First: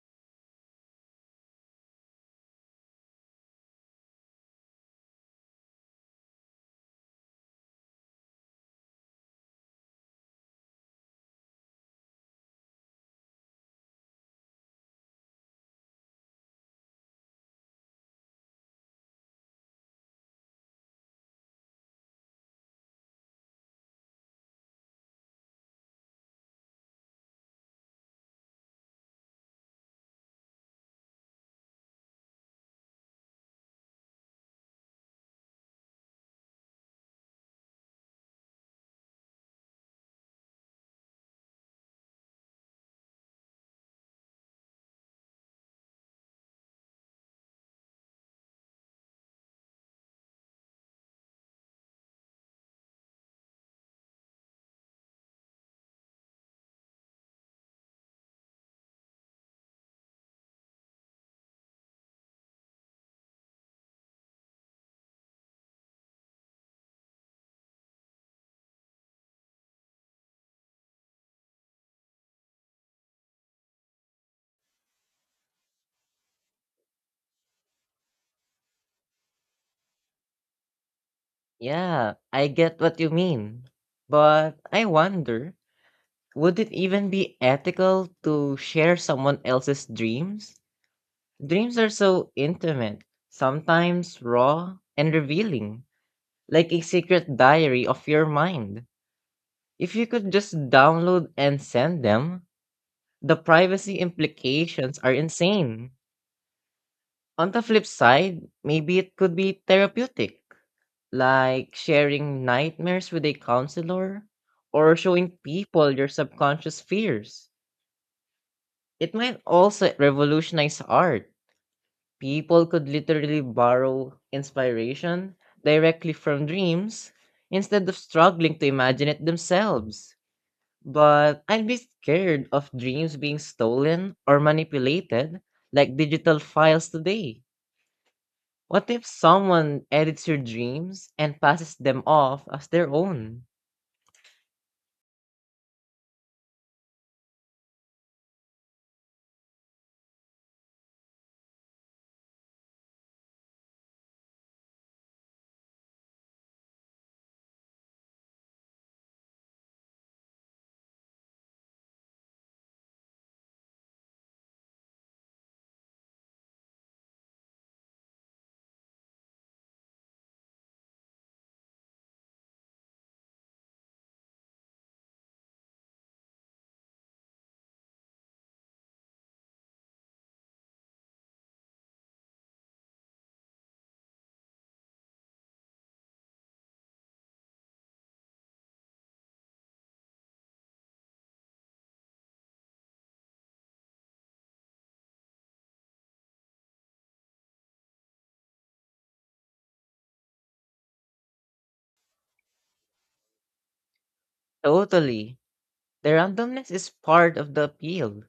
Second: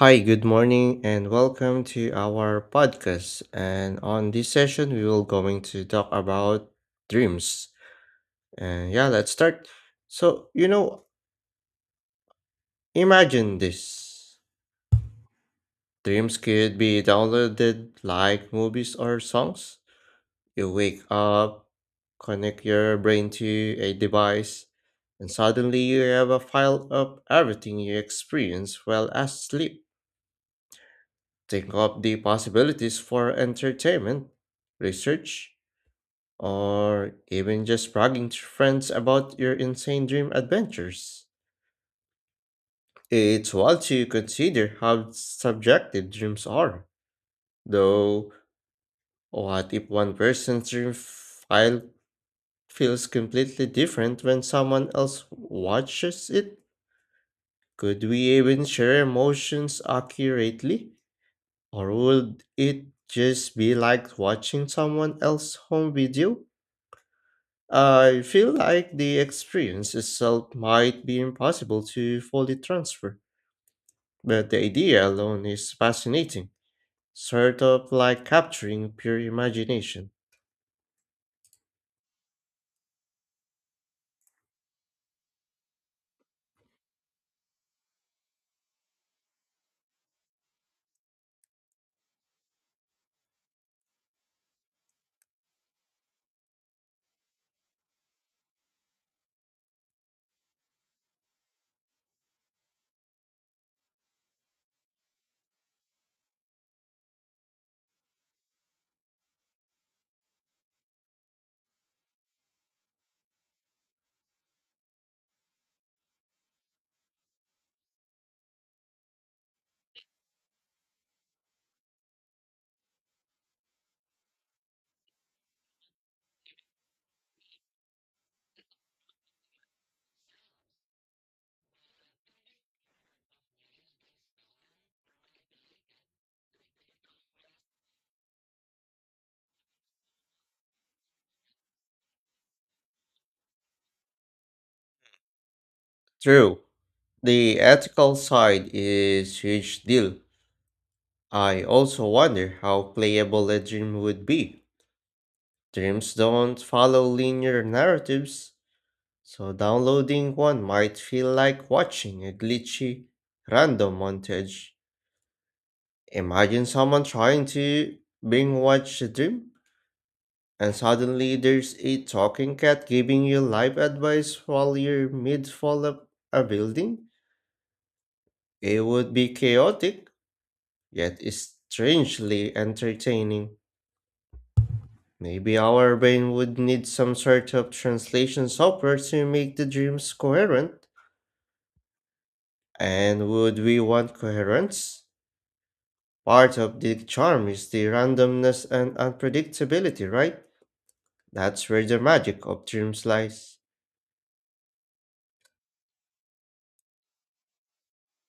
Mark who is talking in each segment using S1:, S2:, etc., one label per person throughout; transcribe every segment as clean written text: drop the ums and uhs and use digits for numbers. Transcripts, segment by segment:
S1: Hi, good morning, and welcome to our podcast. And on this session, we will going to talk about dreams. And yeah, let's start. So, you know, imagine this. Dreams could be downloaded like movies or songs. You wake up, connect your brain to a device, and suddenly you have a file of everything you experience while asleep. Think of the possibilities for entertainment, research, or even just bragging to friends about your insane dream adventures. It's wild to consider how subjective dreams are. Though, what if one person's dream file feels completely different when someone else watches it? Could we even share emotions accurately? Or would it just be like watching someone else's home video? I feel like the experience itself might be impossible to fully transfer, but the idea alone is fascinating, sort of like capturing pure imagination.
S2: Yeah, I get what you mean. But I wonder, would it even be ethical to share someone else's dreams? Dreams are so intimate, sometimes raw and revealing, like a secret diary of your mind. If you could just download and send them, the privacy implications are insane. On the flip side, maybe it could be therapeutic like sharing nightmares with a counselor or showing people your subconscious fears. It might also revolutionize art. People could literally borrow inspiration directly from dreams instead of struggling to imagine it themselves. But I'd be scared of dreams being stolen or manipulated like digital files today. What if someone edits your dreams and passes them off as their own?
S1: True, the ethical side is huge deal. I also wonder how playable a dream would be. Dreams don't follow linear narratives, so downloading one might feel like watching a glitchy random montage. Imagine someone trying to binge watch a dream, and suddenly there's a talking cat giving you life advice while you're mid fall of a building. It would be chaotic, yet strangely entertaining. Maybe our brain would need some sort of translation software to make the dreams coherent. And would we want coherence? Part of the charm is the randomness and unpredictability, right? That's where the magic of dreams lies.
S2: Totally. The randomness is part of the appeal.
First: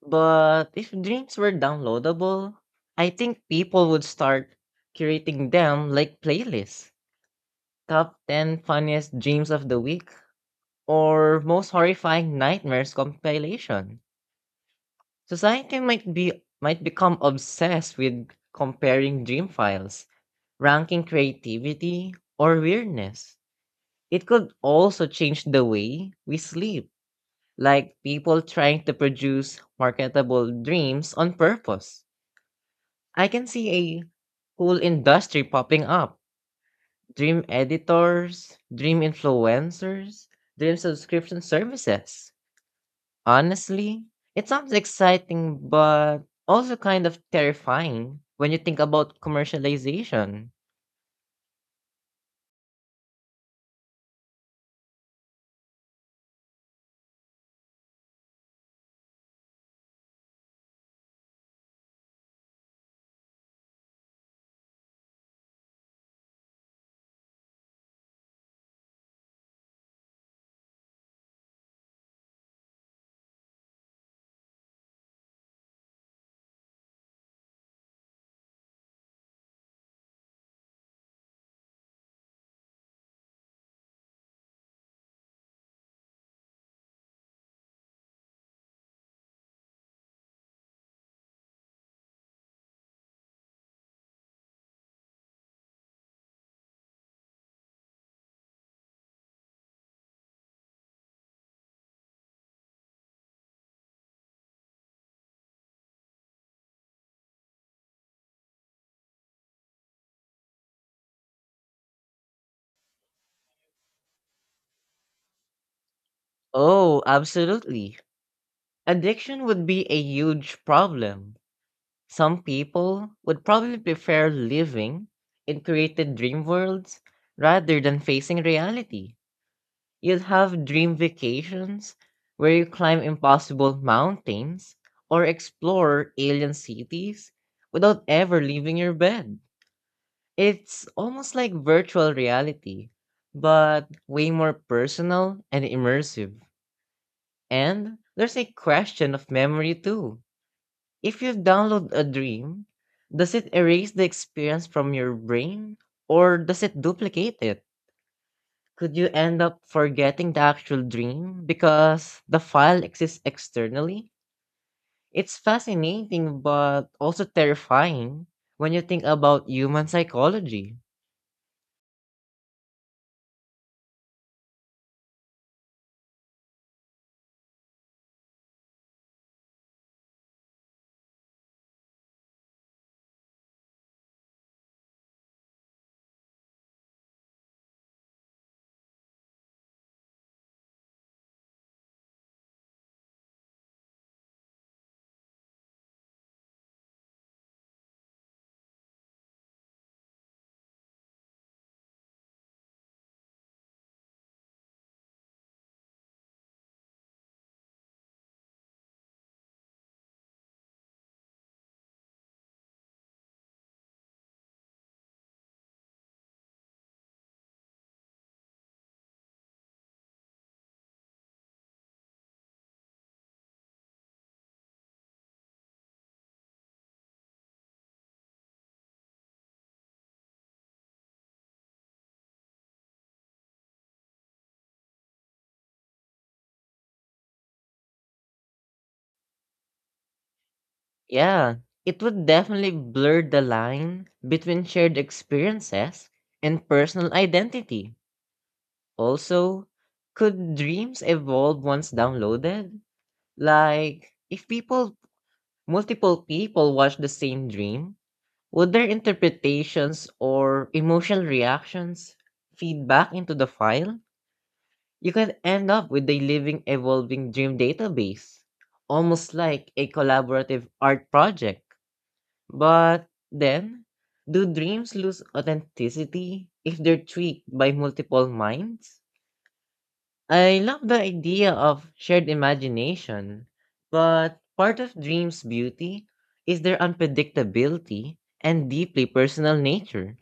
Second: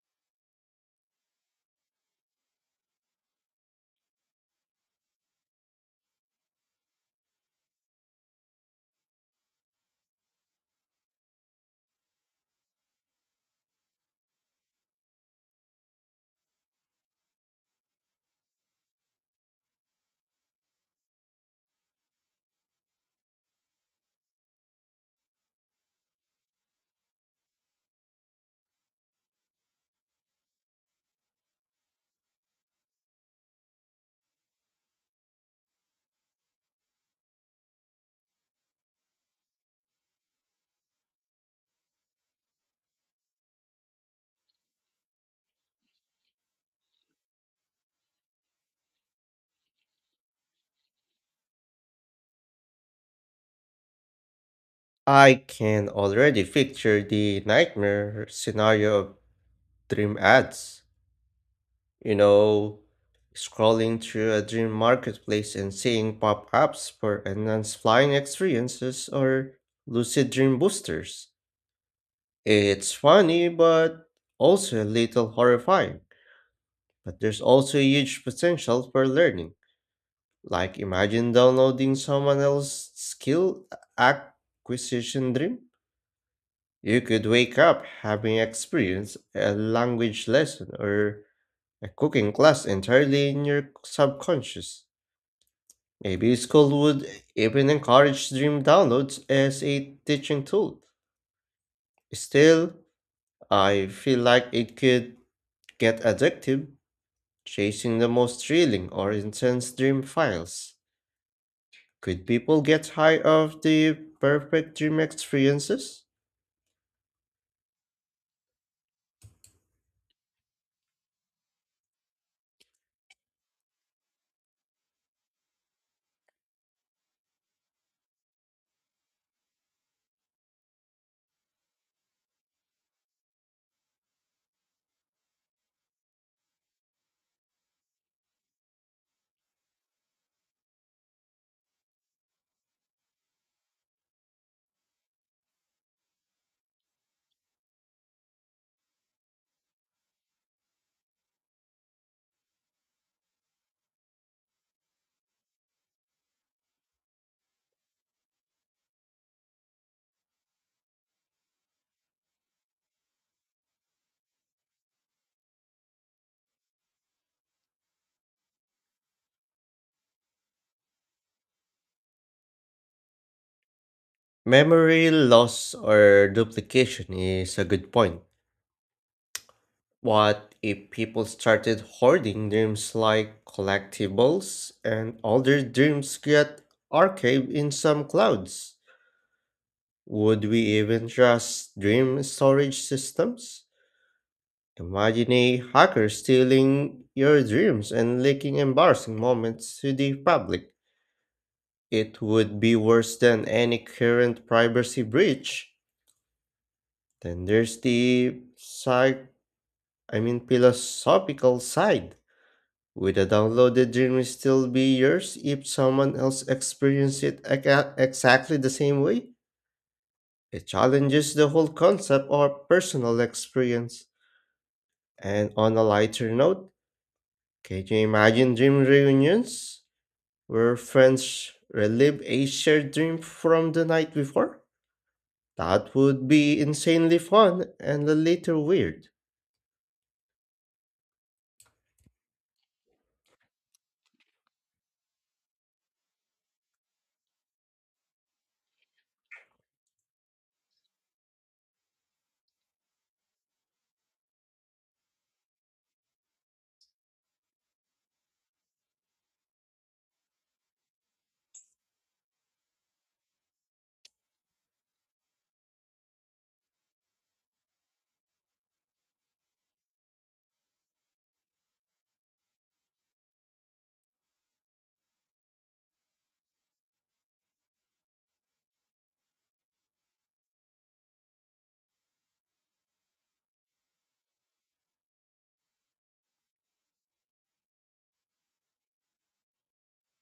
S2: But if dreams were downloadable, I think people would start curating them like playlists. Top 10 funniest dreams of the week or most horrifying nightmares compilation. Society might become obsessed with comparing dream files, ranking creativity or weirdness. It could also change the way we sleep like people trying to produce marketable dreams on purpose. I can see a whole industry popping up dream editors, dream influencers, dream subscription services. Honestly, it sounds exciting, but also kind of terrifying when you think about commercialization.
S1: I can already picture the nightmare scenario of dream ads. You know, scrolling through a dream marketplace and seeing pop ups for enhanced flying experiences or lucid dream boosters. It's funny, but also a little horrifying. But there's also a huge potential for learning. Like, imagine downloading someone else's skill acquisition dream. You could wake up having experienced a language lesson or a cooking class entirely in your subconscious. Maybe school would even encourage dream downloads as a teaching tool. Still, I feel like it could get addictive, chasing the most thrilling or intense dream files. Could people get high of the perfect dream experiences?
S2: Oh, absolutely. Addiction would be a huge problem. Some people would probably prefer living in created dream worlds rather than facing reality. You'll have dream vacations where you climb impossible mountains or explore alien cities without ever leaving your bed. It's almost like virtual reality, but way more personal and immersive. And there's a question of memory too if you download a dream, does it erase the experience from your brain or does it duplicate it? Could you end up forgetting the actual dream because the file exists externally? It's fascinating but also terrifying when you think about human psychology.
S1: Memory loss or duplication is a good point. What if people started hoarding dreams like collectibles and older dreams get archived in some clouds? Would we even trust dream storage systems? Imagine a hacker stealing your dreams and leaking embarrassing moments to the public. It would be worse than any current privacy breach. Then there's the psych I mean philosophical side. Would a downloaded dream still be yours if someone else experienced it exactly the same way? It challenges the whole concept of personal experience. And on a lighter note, can you imagine dream reunions where friends relive a shared dream from the night before? That would be insanely fun and a little weird.
S2: Yeah, it would definitely blur the line between shared experiences and personal identity. Also, could dreams evolve once downloaded? Like, if people, multiple people watch the same dream, would their interpretations or emotional reactions feed back into the file? You could end up with a living, evolving dream database, almost like a collaborative art project. But then, do dreams lose authenticity if they're tweaked by multiple minds? I love the idea of shared imagination, but part of dreams' beauty is their unpredictability and deeply personal nature.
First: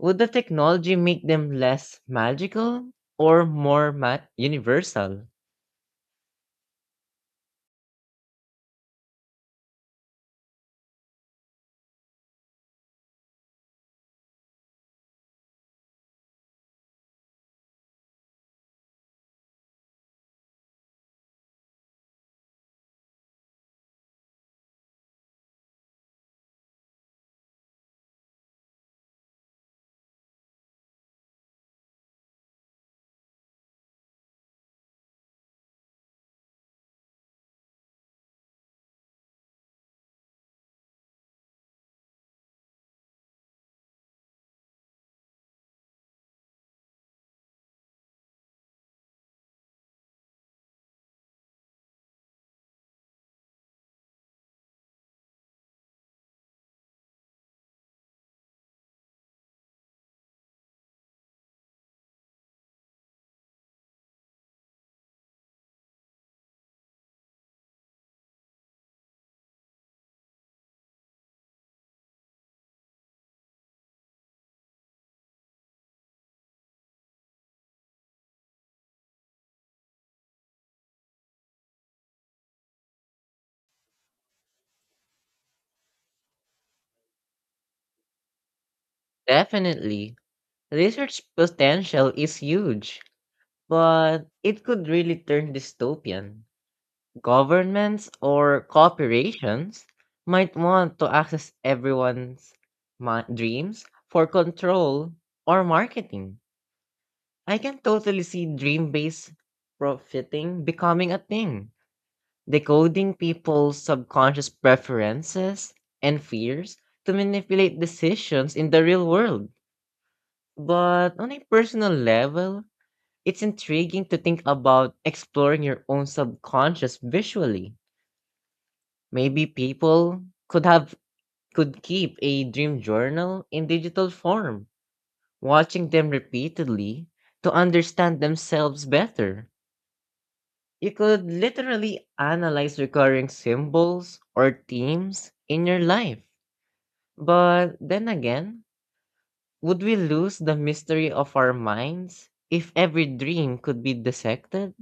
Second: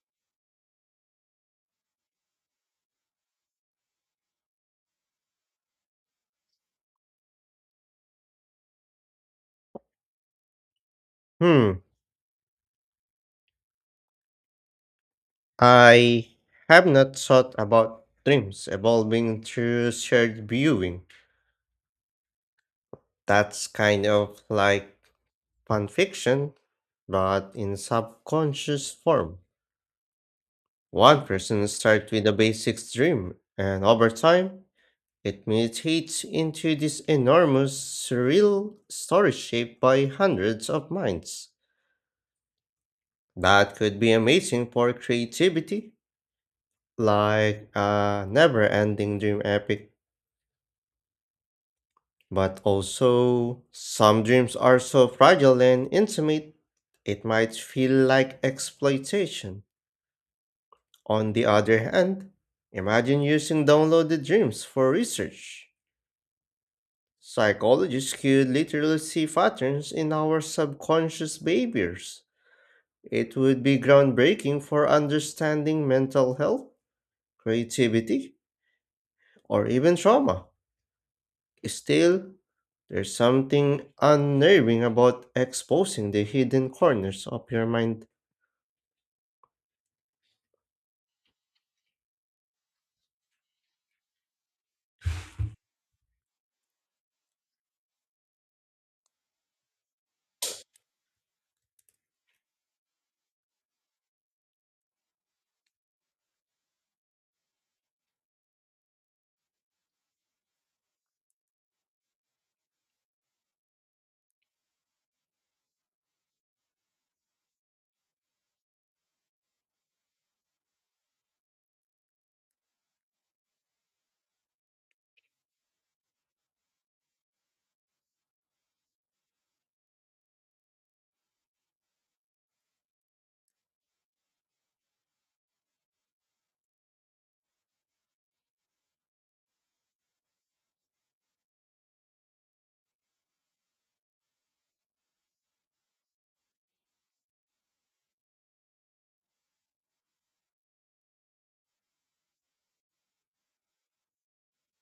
S2: Would the technology make them less magical or universal?
S1: Hmm, I have not thought about dreams evolving through shared viewing. That's kind of like fan fiction, but in subconscious form. One person starts with a basic dream, and over time, it mutates into this enormous, surreal story shaped by hundreds of minds. That could be amazing for creativity, like a never ending dream epic. But also, some dreams are so fragile and intimate, it might feel like exploitation. On the other hand, imagine using downloaded dreams for research. Psychologists could literally see patterns in our subconscious behaviors. It would be groundbreaking for understanding mental health, creativity, or even trauma. Still, there's something unnerving about exposing the hidden corners of your mind.
S2: Definitely. Research potential is huge, but it could really turn dystopian. Governments or corporations might want to access everyone's dreams for control or marketing. I can totally see dream based profiting becoming a thing, decoding people's subconscious preferences and fears to manipulate decisions in the real world. But on a personal level, it's intriguing to think about exploring your own subconscious visually. Maybe people could have could keep a dream journal in digital form, watching them repeatedly to understand themselves better. You could literally analyze recurring symbols or themes in your life. But then again, would we lose the mystery of our minds if every dream could be dissected?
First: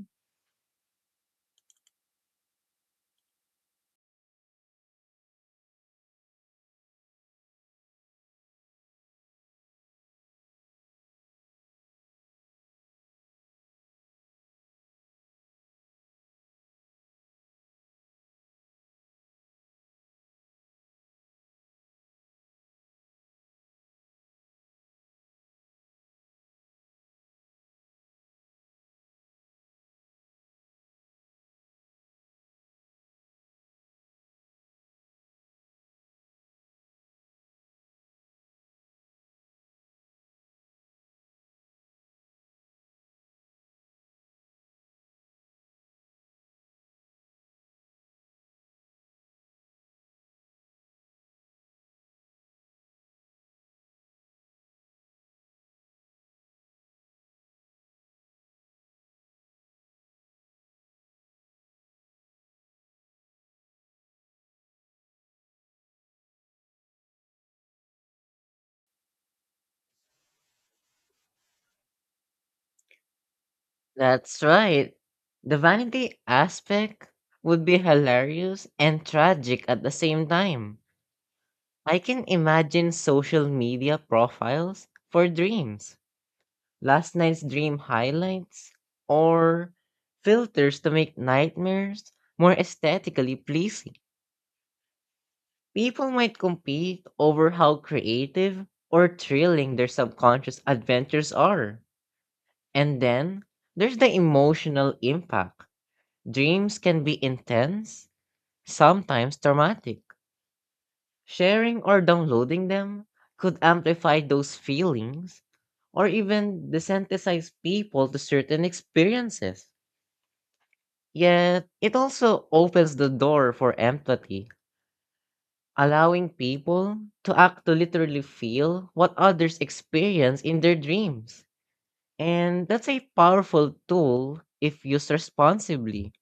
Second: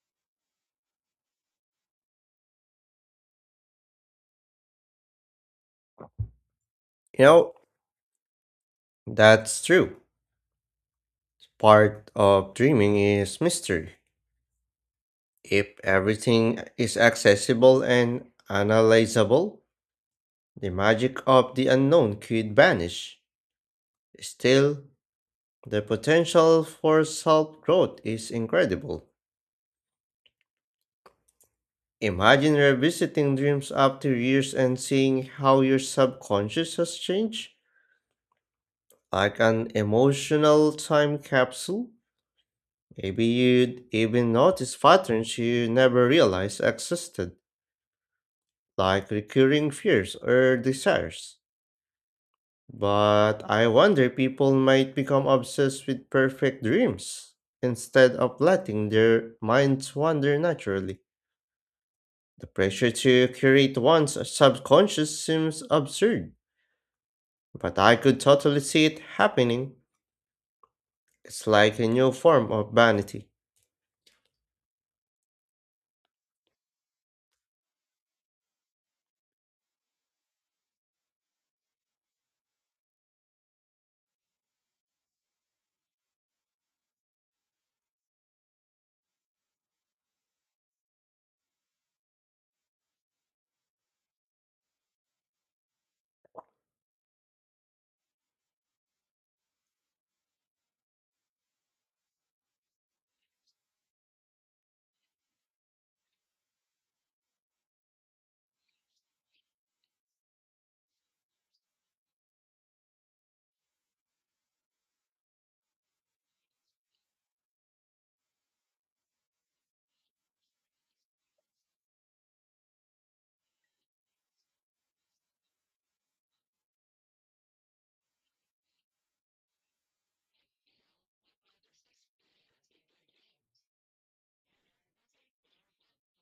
S1: You know, that's true. Part of dreaming is mystery. If everything is accessible and analyzable, the magic of the unknown could vanish. Still, the potential for self growth is incredible. Imagine revisiting dreams after years and seeing how your subconscious has changed. Like an emotional time capsule? Maybe you'd even notice patterns you never realized existed, like recurring fears or desires. But I wonder people might become obsessed with perfect dreams instead of letting their minds wander naturally. The pressure to curate one's subconscious seems absurd, but I could totally see it happening. It's like a new form of vanity.
S2: That's right. The vanity aspect would be hilarious and tragic at the same time. I can imagine social media profiles for dreams, last night's dream highlights, or filters to make nightmares more aesthetically pleasing. People might compete over how creative or thrilling their subconscious adventures are. And then there's the emotional impact. Dreams can be intense, sometimes traumatic. Sharing or downloading them could amplify those feelings or even desensitize people to certain experiences. Yet, it also opens the door for empathy, allowing people to literally feel what others experience in their dreams. And that's a powerful tool if used responsibly.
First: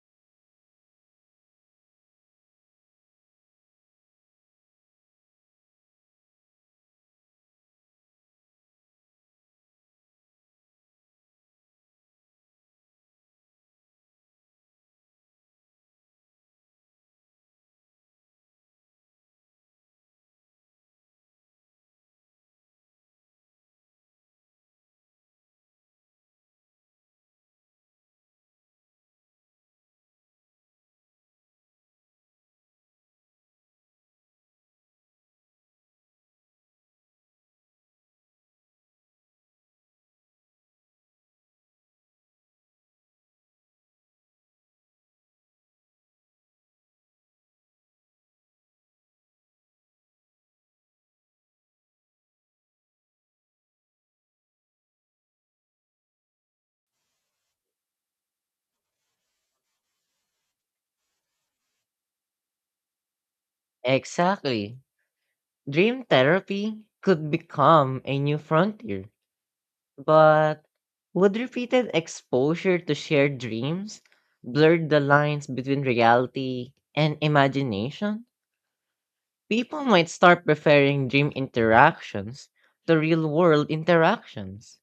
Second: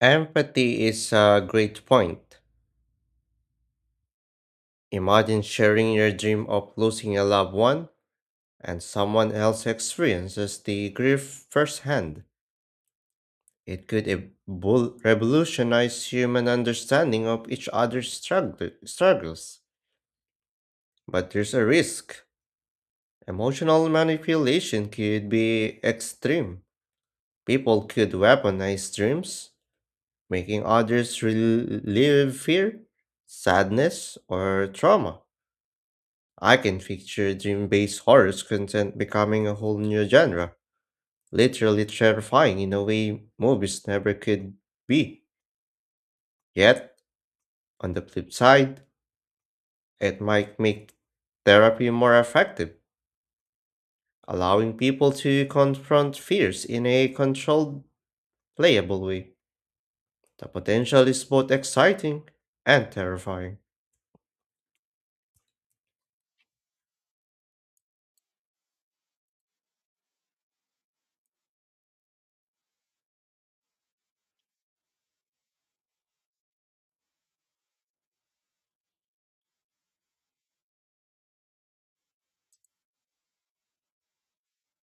S1: Empathy is a great point. Imagine sharing your dream of losing a loved one and someone else experiences the grief firsthand. It could revolutionize human understanding of each other's struggles. But there's a risk. Emotional manipulation could be extreme. People could weaponize dreams, making others relive fear, sadness, or trauma. I can picture dream based horror content becoming a whole new genre, literally terrifying in a way movies never could be. Yet, on the flip side, it might make therapy more effective, allowing people to confront fears in a controlled, playable way. The potential is both exciting and terrifying.
S2: Exactly. Dream therapy could become a new frontier. But would repeated exposure to shared dreams blur the lines between reality and imagination? People might start preferring dream interactions to real world interactions.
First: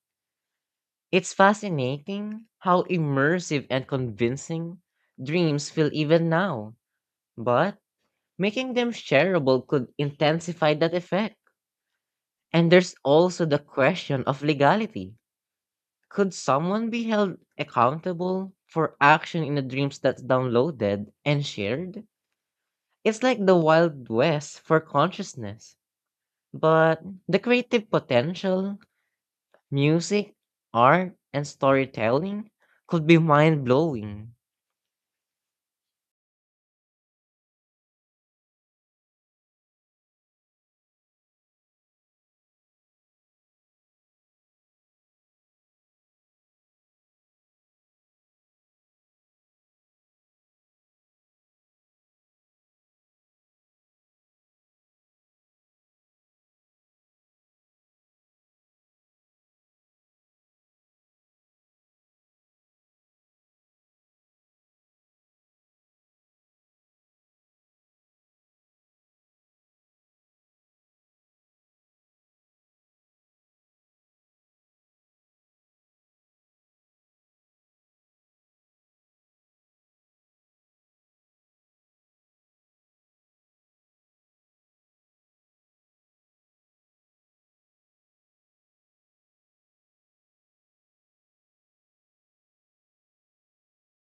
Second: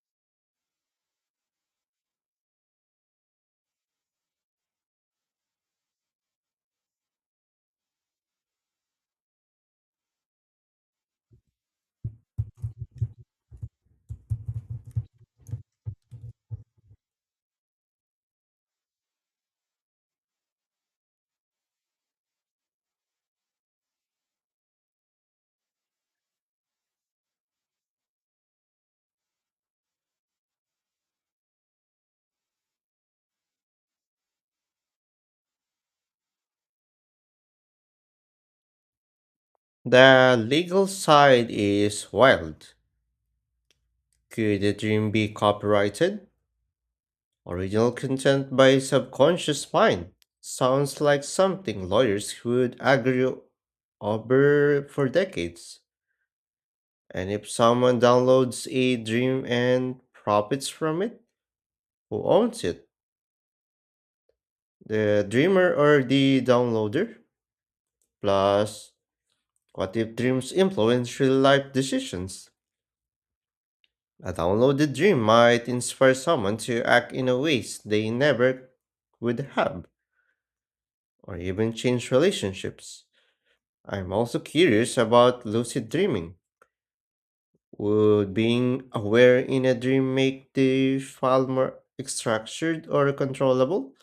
S2: It's fascinating how immersive and convincing dreams feel even now, but making them shareable could intensify that effect. And there's also the question of legality. Could someone be held accountable for action in the dreams that's downloaded and shared? It's like the Wild West for consciousness, but the creative potential, music, art, and storytelling could be mind blowing.
S1: The legal side is wild. Could a dream be copyrighted? Original content by subconscious mind sounds like something lawyers would argue over for decades. And if someone downloads a dream and profits from it, who owns it? The dreamer or the downloader? Plus, what if dreams influence real life decisions? A downloaded dream might inspire someone to act in a ways they never would have, or even change relationships. I'm also curious about lucid dreaming. Would being aware in a dream make the fall more structured or controllable?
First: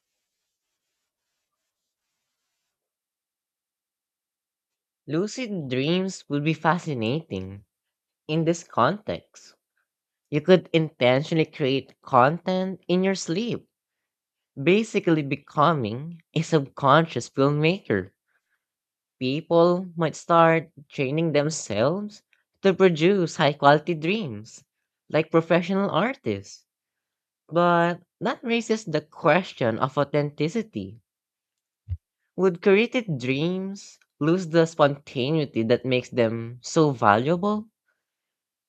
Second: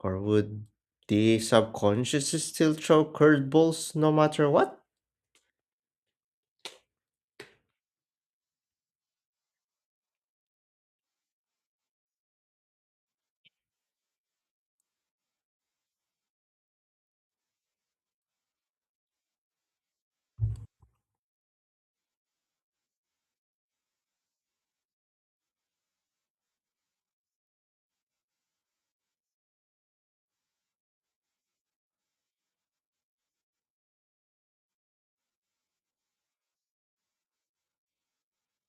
S1: Or would the subconscious still throw curveballs no matter what?
S2: Lucid dreams would be fascinating in this context. You could intentionally create content in your sleep, basically becoming a subconscious filmmaker. People might start training themselves to produce high quality dreams, like professional artists. But that raises the question of authenticity. Would created dreams lose the spontaneity that makes them so valuable?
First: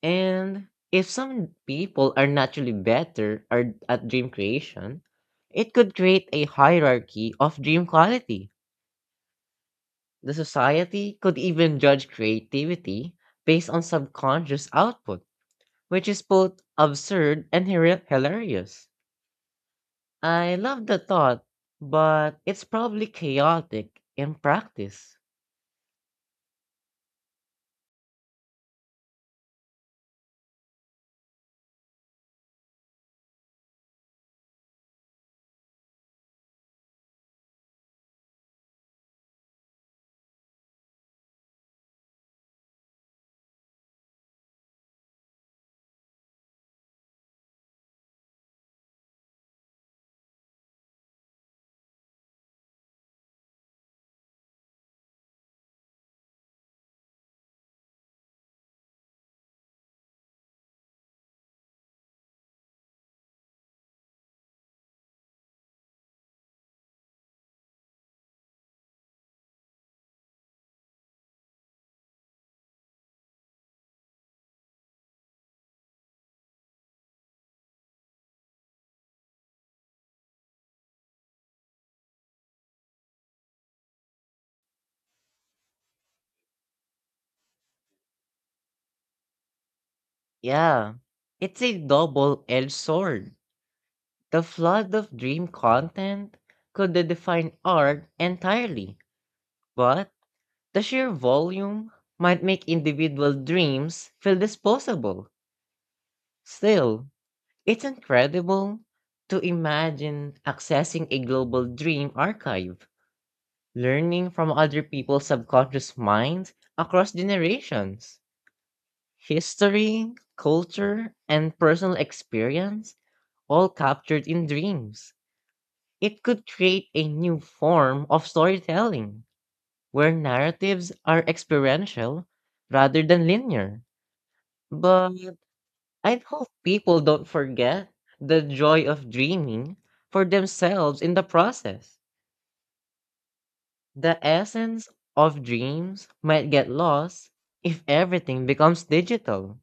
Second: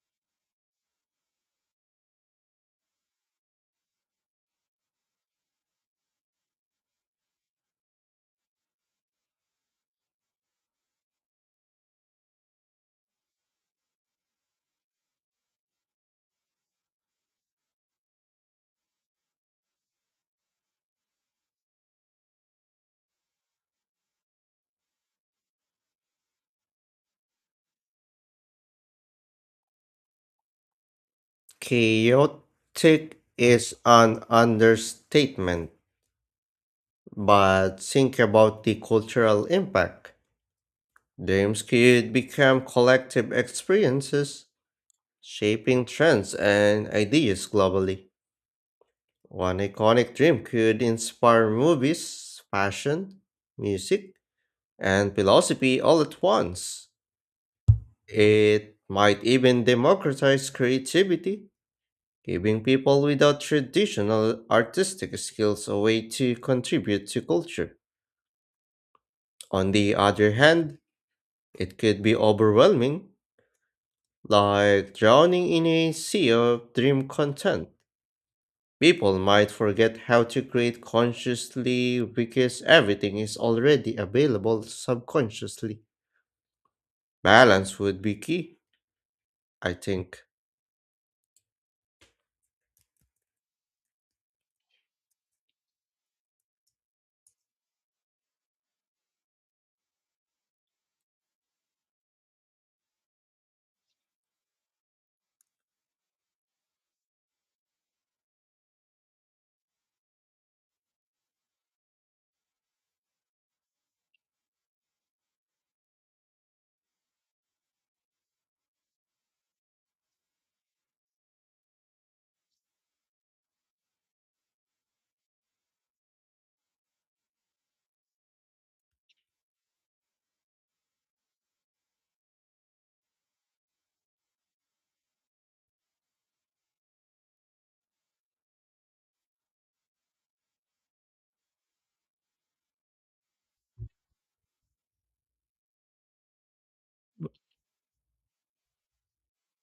S2: And if some people are naturally at dream creation, it could create a hierarchy of dream quality. The society could even judge creativity based on subconscious output, which is both absurd and hilarious. I love the thought, but it's probably chaotic in practice.
S1: Chaotic is an understatement, but think about the cultural impact. Dreams could become collective experiences, shaping trends and ideas globally. One iconic dream could inspire movies, fashion, music, and philosophy all at once. It might even democratize creativity, giving people without traditional artistic skills a way to contribute to culture. On the other hand, it could be overwhelming, like drowning in a sea of dream content. People might forget how to create consciously because everything is already available subconsciously. Balance would be key, I think.
S2: Yeah, it's a double edged sword. The flood of dream content could define art entirely, but the sheer volume might make individual dreams feel disposable. Still, it's incredible to imagine accessing a global dream archive, learning from other people's subconscious minds across generations. History, culture, and personal experience all captured in dreams. It could create a new form of storytelling where narratives are experiential rather than linear. But I hope people don't forget the joy of dreaming for themselves in the process. The essence of dreams might get lost if everything becomes digital.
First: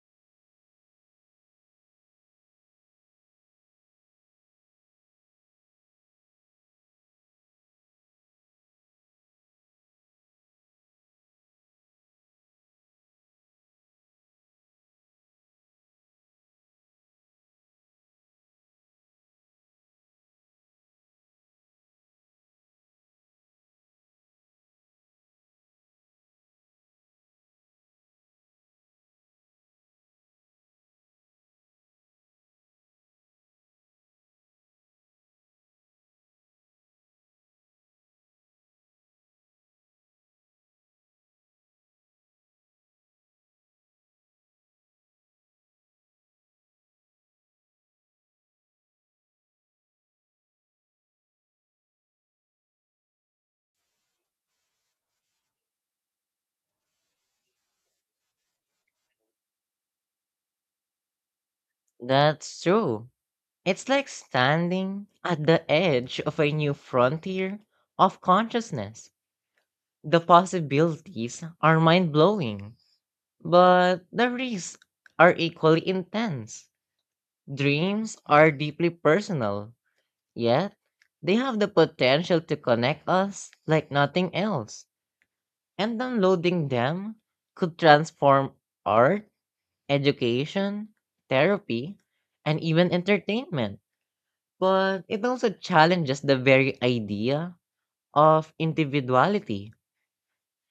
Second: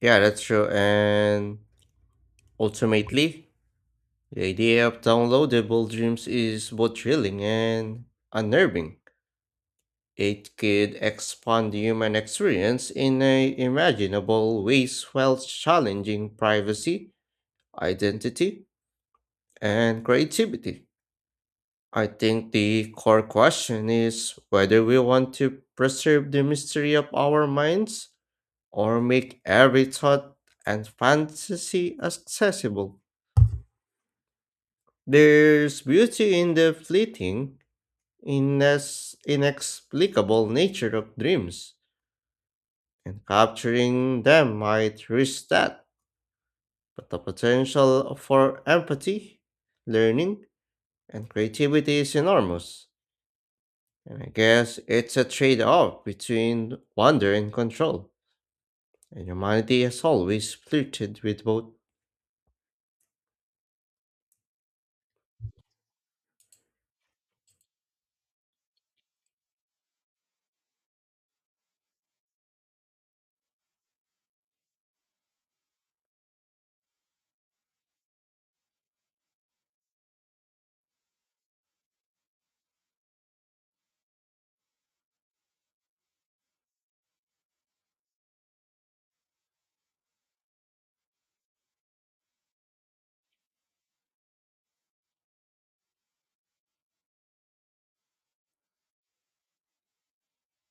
S1: Yeah, that's true. And ultimately, the idea of downloadable dreams is both thrilling and unnerving. It could expand the human experience in a imaginable ways while challenging privacy, identity, and creativity. I think the core question is whether we want to preserve the mystery of our minds or make every thought and fantasy accessible. There's beauty in the fleeting, inexplicable nature of dreams, and capturing them might reach that. But the potential for empathy, learning, and creativity is enormous. And I guess it's a trade off between wonder and control, and humanity has always flirted with both.
S2: That's true. It's like standing at the edge of a new frontier of consciousness. The possibilities are mind blowing, but the risks are equally intense. Dreams are deeply personal. Yet, they have the potential to connect us like nothing else, and downloading them could transform art, education, therapy, and even entertainment. But it also challenges the very idea of individuality.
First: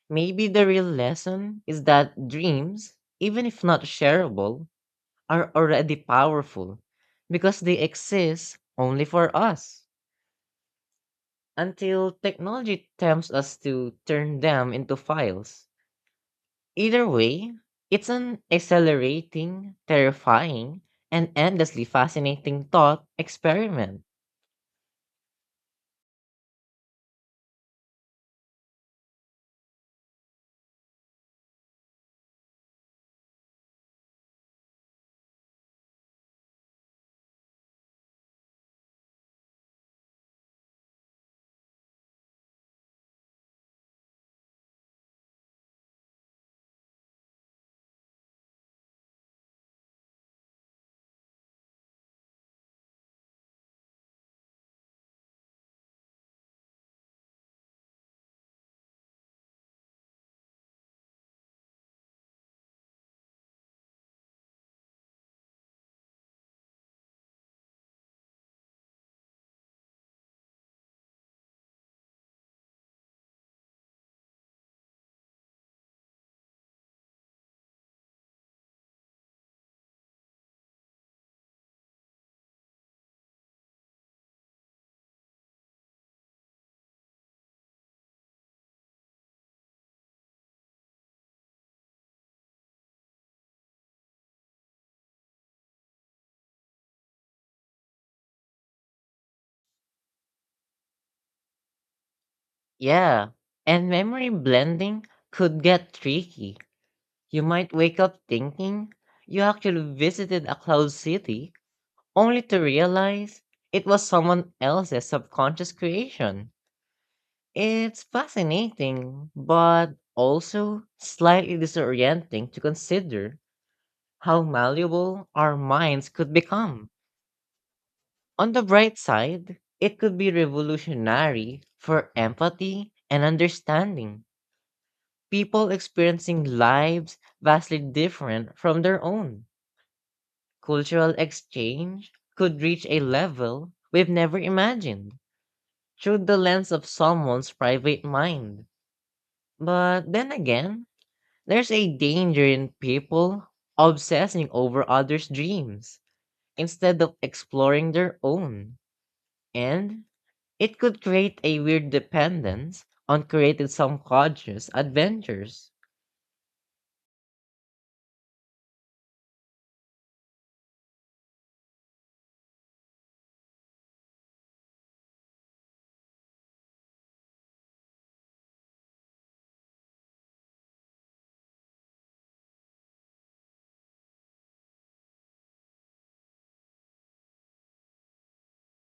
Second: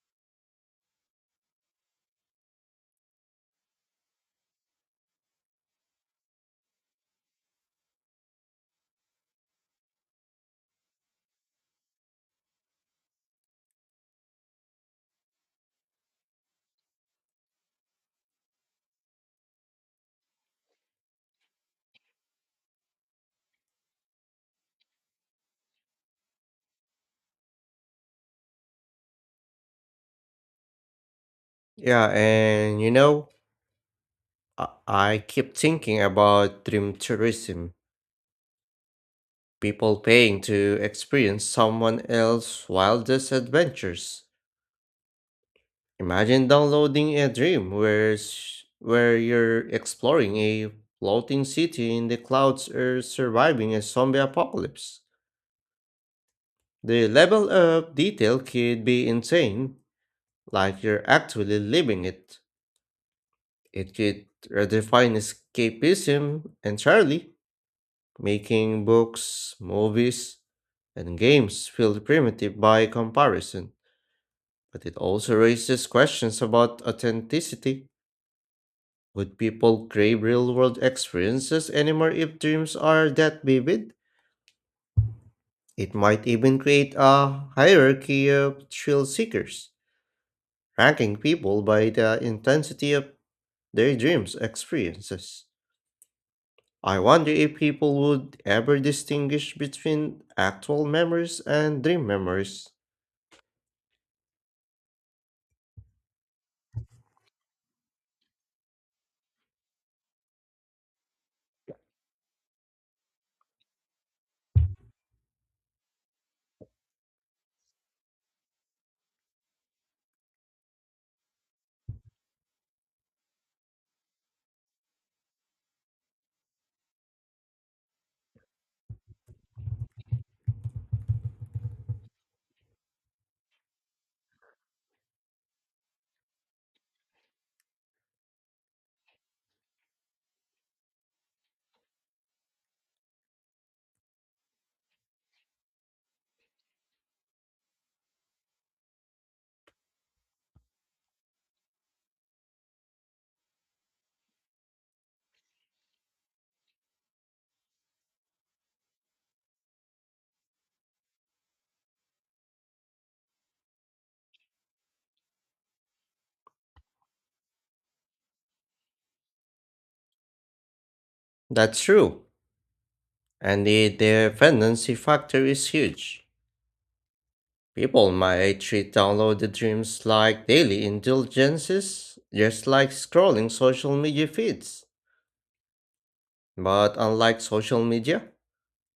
S2: Maybe the real lesson is that dreams, even if not shareable, are already powerful because they exist only for us, until technology tempts us to turn them into files. Either way, it's an accelerating, terrifying, and endlessly fascinating thought experiment.
S1: Yeah, and you know, I keep thinking about dream tourism people paying to experience someone else's wildest adventures. Imagine downloading a dream where you're exploring a floating city in the clouds or surviving a zombie apocalypse. The level of detail could be insane, like you're actually living it. It could redefine escapism entirely, making books, movies, and games feel primitive by comparison. But it also raises questions about authenticity. Would people crave real world experiences anymore if dreams are that vivid? It might even create a hierarchy of thrill seekers, ranking people by the intensity of their dreams' experiences. I wonder if people would ever distinguish between actual memories and dream memories.
S2: Yeah, and memory blending could get tricky. You might wake up thinking you actually visited a cloud city, only to realize it was someone else's subconscious creation. It's fascinating, but also slightly disorienting to consider how malleable our minds could become. On the bright side, it could be revolutionary for empathy and understanding. People experiencing lives vastly different from their own. Cultural exchange could reach a level we've never imagined through the lens of someone's private mind. But then again, there's a danger in people obsessing over others' dreams instead of exploring their own. And it could create a weird dependence on creating subconscious adventures.
S1: That's true, and the dependency factor is huge. People might treat downloaded dreams like daily indulgences, just like scrolling social media feeds. But unlike social media,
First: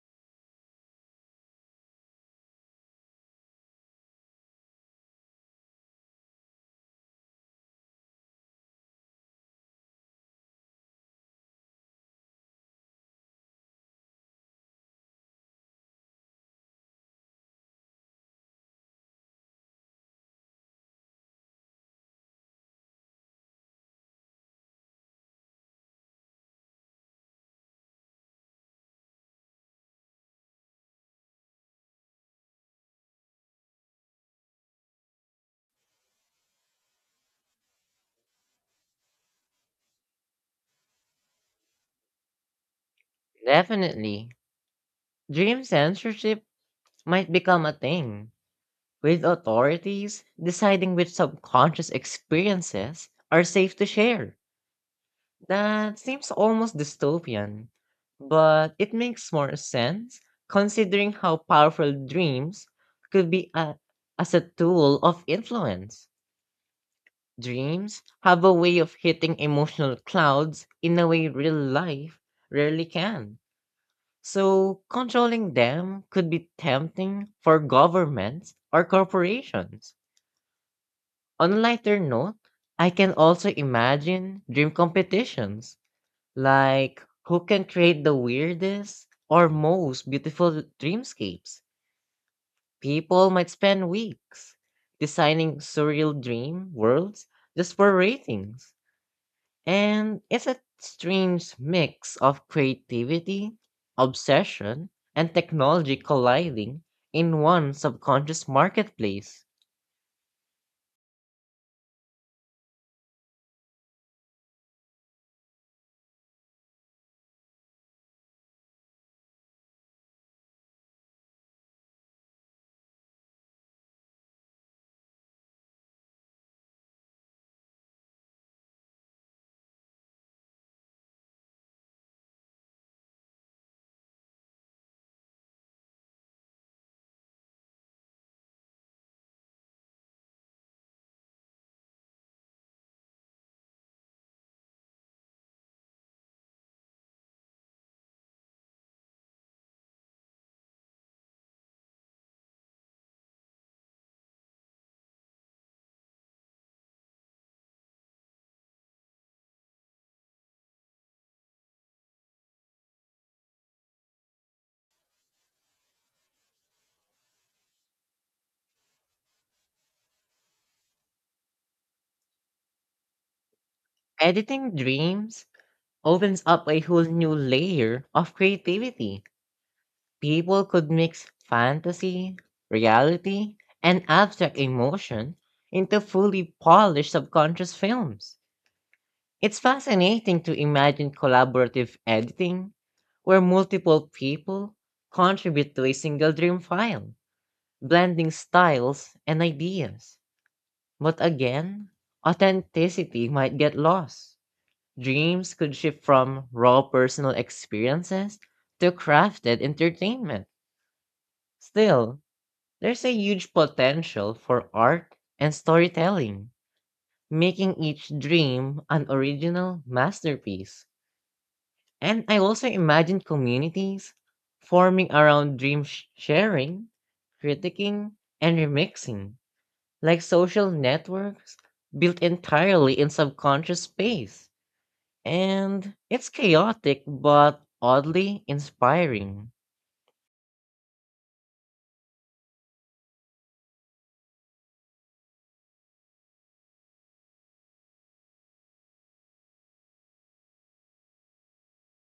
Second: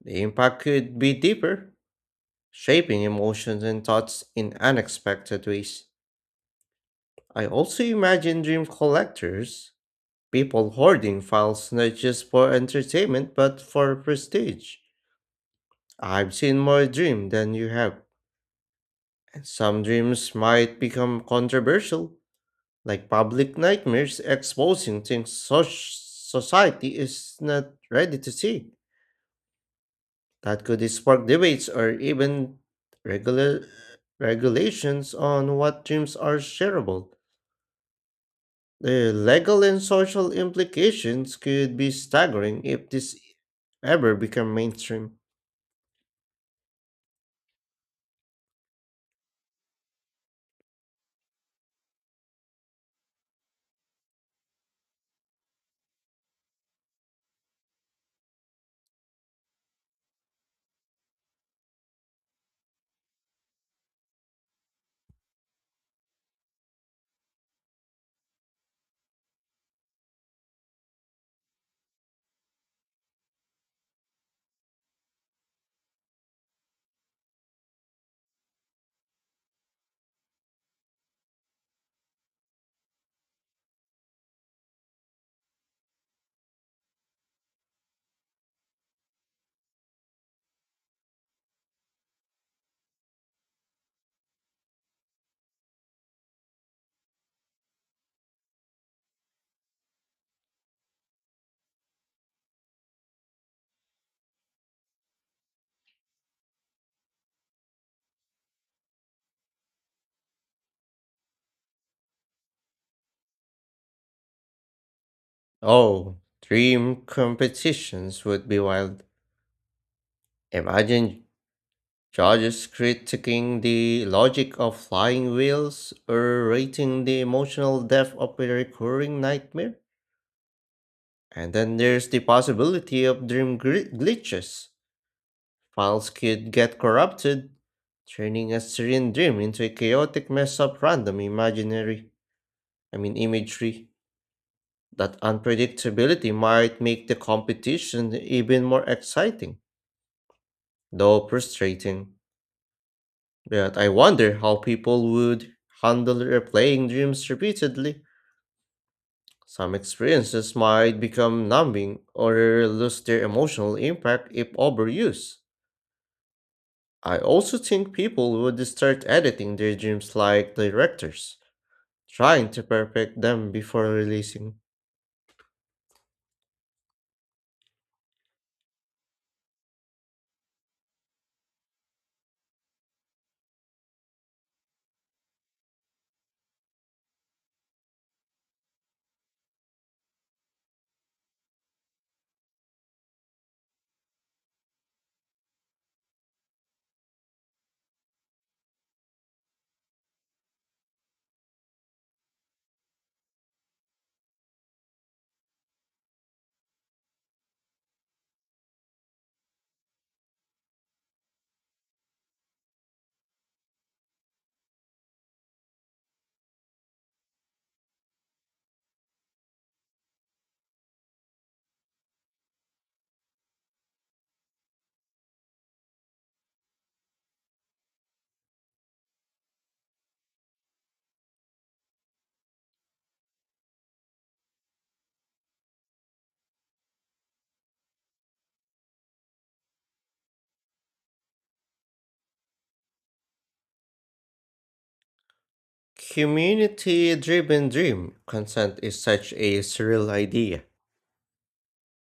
S1: the impact could be deeper, shaping emotions and thoughts in unexpected ways. I also imagine dream collectors people hoarding files not just for entertainment but for prestige. I've seen more dream than you have, and some dreams might become controversial, like public nightmares exposing things society is not ready to see. That could spark debates or even regular regulations on what dreams are shareable. The legal and social implications could be staggering if this ever
S2: Definitely,
S1: become mainstream.
S2: dream censorship might become a thing, with authorities deciding which subconscious experiences are safe to share. That seems almost dystopian, but it makes more sense considering how powerful dreams could be a, as a tool of influence. Dreams have a way of hitting emotional clouds in a way real life rarely can. So, controlling them could be tempting for governments or corporations. On a lighter note, I can also imagine dream competitions. Like, who can create the weirdest or most beautiful dreamscapes? People might spend weeks designing surreal dream worlds just for ratings. And it's a strange mix of creativity, obsession, and technology colliding in one subconscious marketplace.
S1: Oh, dream competitions would be wild. Imagine judges critiquing the logic of flying wheels or rating the emotional depth of a recurring nightmare. And then there's the possibility of dream glitches. Files could get corrupted, turning a serene dream into a chaotic mess of random imaginary, I mean imagery. That unpredictability might make the competition even more exciting. Though frustrating, but I wonder how people would handle replaying dreams repeatedly. Some experiences might become numbing or lose their emotional impact if overused. I also think people would start editing their dreams like directors, trying to perfect them before releasing.
S2: Editing dreams opens up a whole new layer of creativity. People could mix fantasy, reality, and abstract emotion into fully polished subconscious films. It's fascinating to imagine collaborative editing, where multiple people contribute to a single dream file, blending styles and ideas. But again, authenticity might get lost. Dreams could shift from raw personal experiences to crafted entertainment. Still, there's a huge potential for art and storytelling, making each dream an original masterpiece. And I also imagine communities forming around sharing, critiquing, and remixing, like social networks built entirely in subconscious space. And it's chaotic but oddly inspiring.
S1: Community driven dream content is such a surreal idea.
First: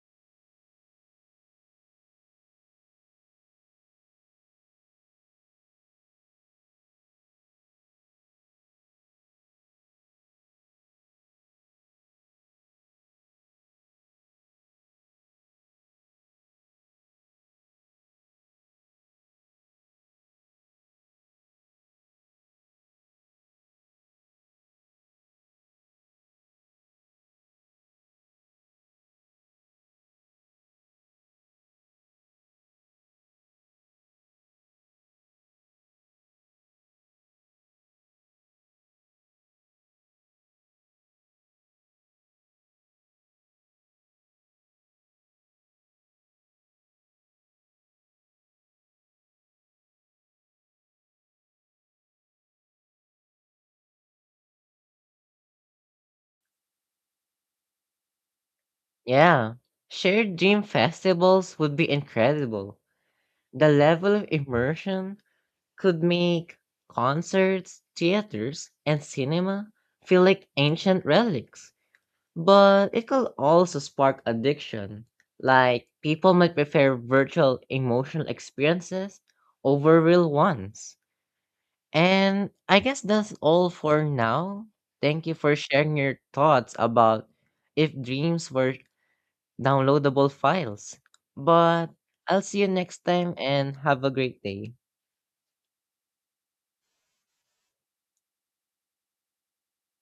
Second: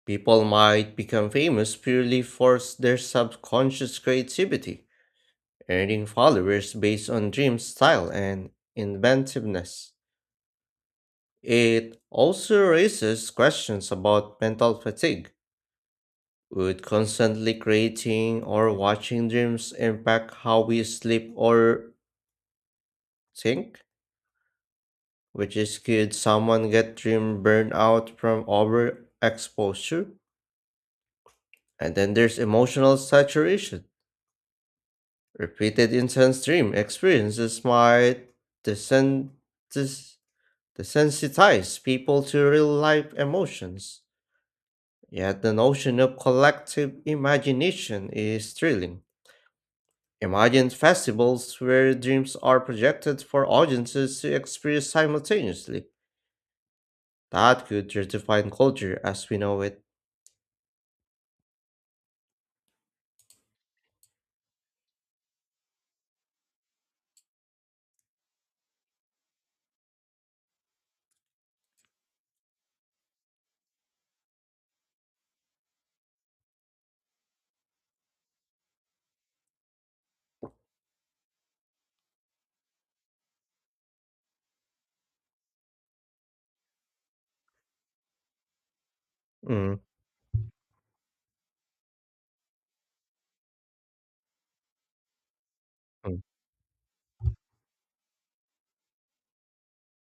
S1: People might become famous purely for their subconscious creativity. Earning followers based on dream style and inventiveness. It also raises questions about mental fatigue. Would constantly creating or watching dreams impact how we sleep or think? Which is could someone get dream burnout from overexposure? And then there's emotional saturation. Repeated intense dream experiences might descend des- they sensitize people to real life emotions. Yet the notion of collective imagination is thrilling. Imagine festivals where dreams are projected for audiences to experience simultaneously. That could redefine culture as we
S2: Yeah,
S1: know it.
S2: shared dream festivals would be incredible. The level of immersion could make concerts, theaters, and cinema feel like ancient relics, but it could also spark addiction. Like, people might prefer virtual emotional experiences over real ones. And I guess that's all for now. Thank you for sharing your thoughts about if dreams were
S1: Mm.
S2: downloadable files. But I'll see you next time and have a great day.
S1: Mm.